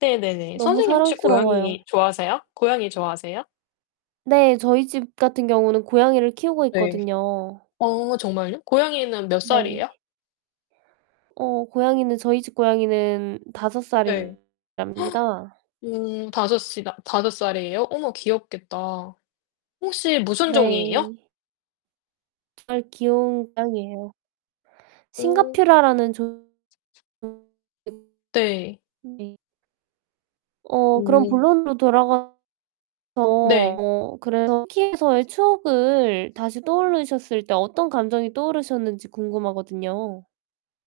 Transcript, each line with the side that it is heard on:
left: 네네네.
right: 너무
left: 선생님 혹시
right: 사랑스러워요.
left: 고양이 좋아하세요? 고양이 좋아하세요?
right: 네 저희 집 같은 경우는 고양이를 키우고
left: 네.
right: 있거든요.
left: 어 정말요? 고양이는 몇
right: 네.
left: 살이에요?
right: 어 고양이는 저희 집 고양이는 5
left: 네.
right: 살이랍니다.
left: 음 5 시가 5 살이에요? 어머 귀엽겠다. 혹시 무슨 종이에요?
right: 네. [unintelligible] 귀여운 고양이에요.
left: 오.
right: 싱가퓨라라는 종 [unintelligible]
left: 네.
right: 네. 어 그럼
left: 오.
right: 본론으로 돌아가서
left: 네.
right: 어 그래서 터키에서의 추억을 다시 떠올리셨을 때 어떤 감정이 떠오르셨는지 궁금하거든요.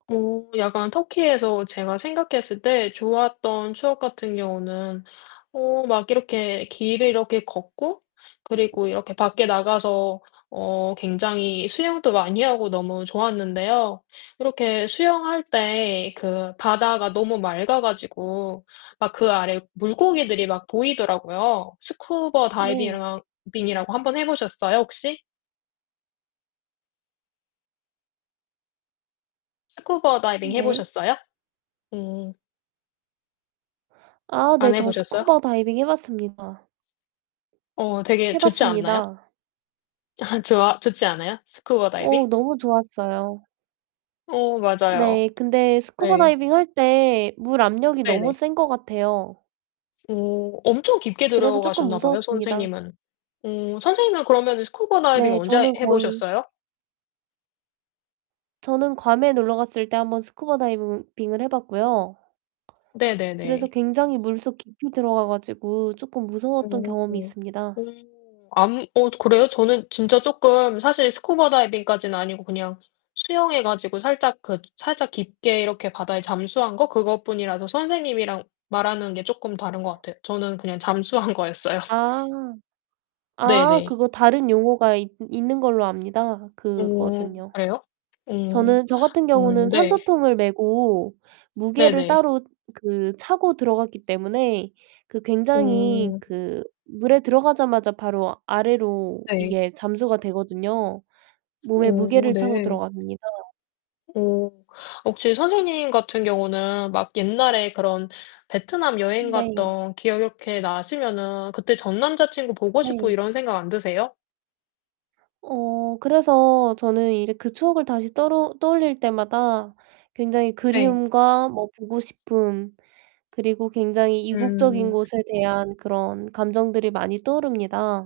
left: 어 약간 터키에서 제가 생각했을 때 좋았던 추억 같은 경우는 어 막 이렇게 길을 이렇게 걷고 그리고 이렇게 밖에 나가서 어 굉장히 수영도 많이 하고 너무 좋았는데요. 그렇게 수영할 때 그 바다가 너무 맑아 가지고 막 그 아래 물고기들이 막 보이더라고요. 스쿠버
right: 네.
left: 다이비이랑 빙이라고 한번 해 보셨어요 혹시? 스쿠버 다이빙 해
right: 네.
left: 보셨어요? 오.
right: 아 네
left: 안 해
right: 저
left: 보셨어요?
right: 스쿠버 다이빙 해 봤습니다.
left: 어 되게
right: 해
left: 좋지 않나요?
right: 봤습니다.
left: 좋아 좋지 않아요? 스쿠버 다이빙?
right: 어 너무 좋았어요.
left: 어 맞아요.
right: 네 근데 스쿠버
left: 네.
right: 다이빙할 때 물 압력이 너무
left: 네네.
right: 센 것 같아요.
left: 오 엄청 깊게
right: 그래서 쪼끔
left: 들어가셨나 봐요
right: 무서웠습니다.
left: 선생님은. 오 선생님은 그러면은 스쿠버 다이빙
right: 네
left: 언제
right: 저는
left: 해
right: 거의
left: 보셨어요?
right: 저는 괌에 놀러 갔을 때 한번 스쿠버 다이빙은 빙을 해 봤고요. 그래서
left: 네네네.
right: 굉장히 물속 깊이 들어가 가지고 쪼끔 무서웠던
left: 오.
right: 경험이 있습니다.
left: 오. 아무이 어 그래요? 저는 진짜 쪼끔 사실 스쿠버 다이빙까지는 아니고 그냥 수영해 가지고 살짝 그 살짝 깊게 이렇게 바다에 잠수한 거 그것뿐이라서 선생님이랑 말하는 게 쪼끔 다른 것 같아요. 저는 그냥 잠수한 거였어요.
right: 아. 아
left: 네네.
right: 그거 다른 용어가 있 있는 걸로 압니다
left: 오
right: 그것은요.
left: 그래요? 오.
right: 저는 저 같은 경우는
left: 음 네.
right: 산소통을 메고 무게를
left: 네네.
right: 따로 그 차고 들어갔기 때문에 그 굉장히
left: 오.
right: 그 물에 들어가자마자 바로 아래로
left: 네.
right: 이게 잠수가 되거든요. 몸에
left: 오
right: 무게를 차고
left: 네.
right: 들어갑니다.
left: 오 혹시 선생님 같은 경우는 막 옛날에 그런 베트남 여행
right: 네.
left: 갔던 기억 이렇게 나시면은 그때 전 남자친구 보고 싶고
right: 네.
left: 이런 생각 안 드세요?
right: 어 그래서 저는 이제 그 추억을 다시 떠로 떠올릴 때마다 굉장히
left: 네.
right: 그리움과 뭐 보고 싶음, 그리고 굉장히 이국적인
left: 음.
right: 것에 대한 그런 감정들이 많이 떠오릅니다.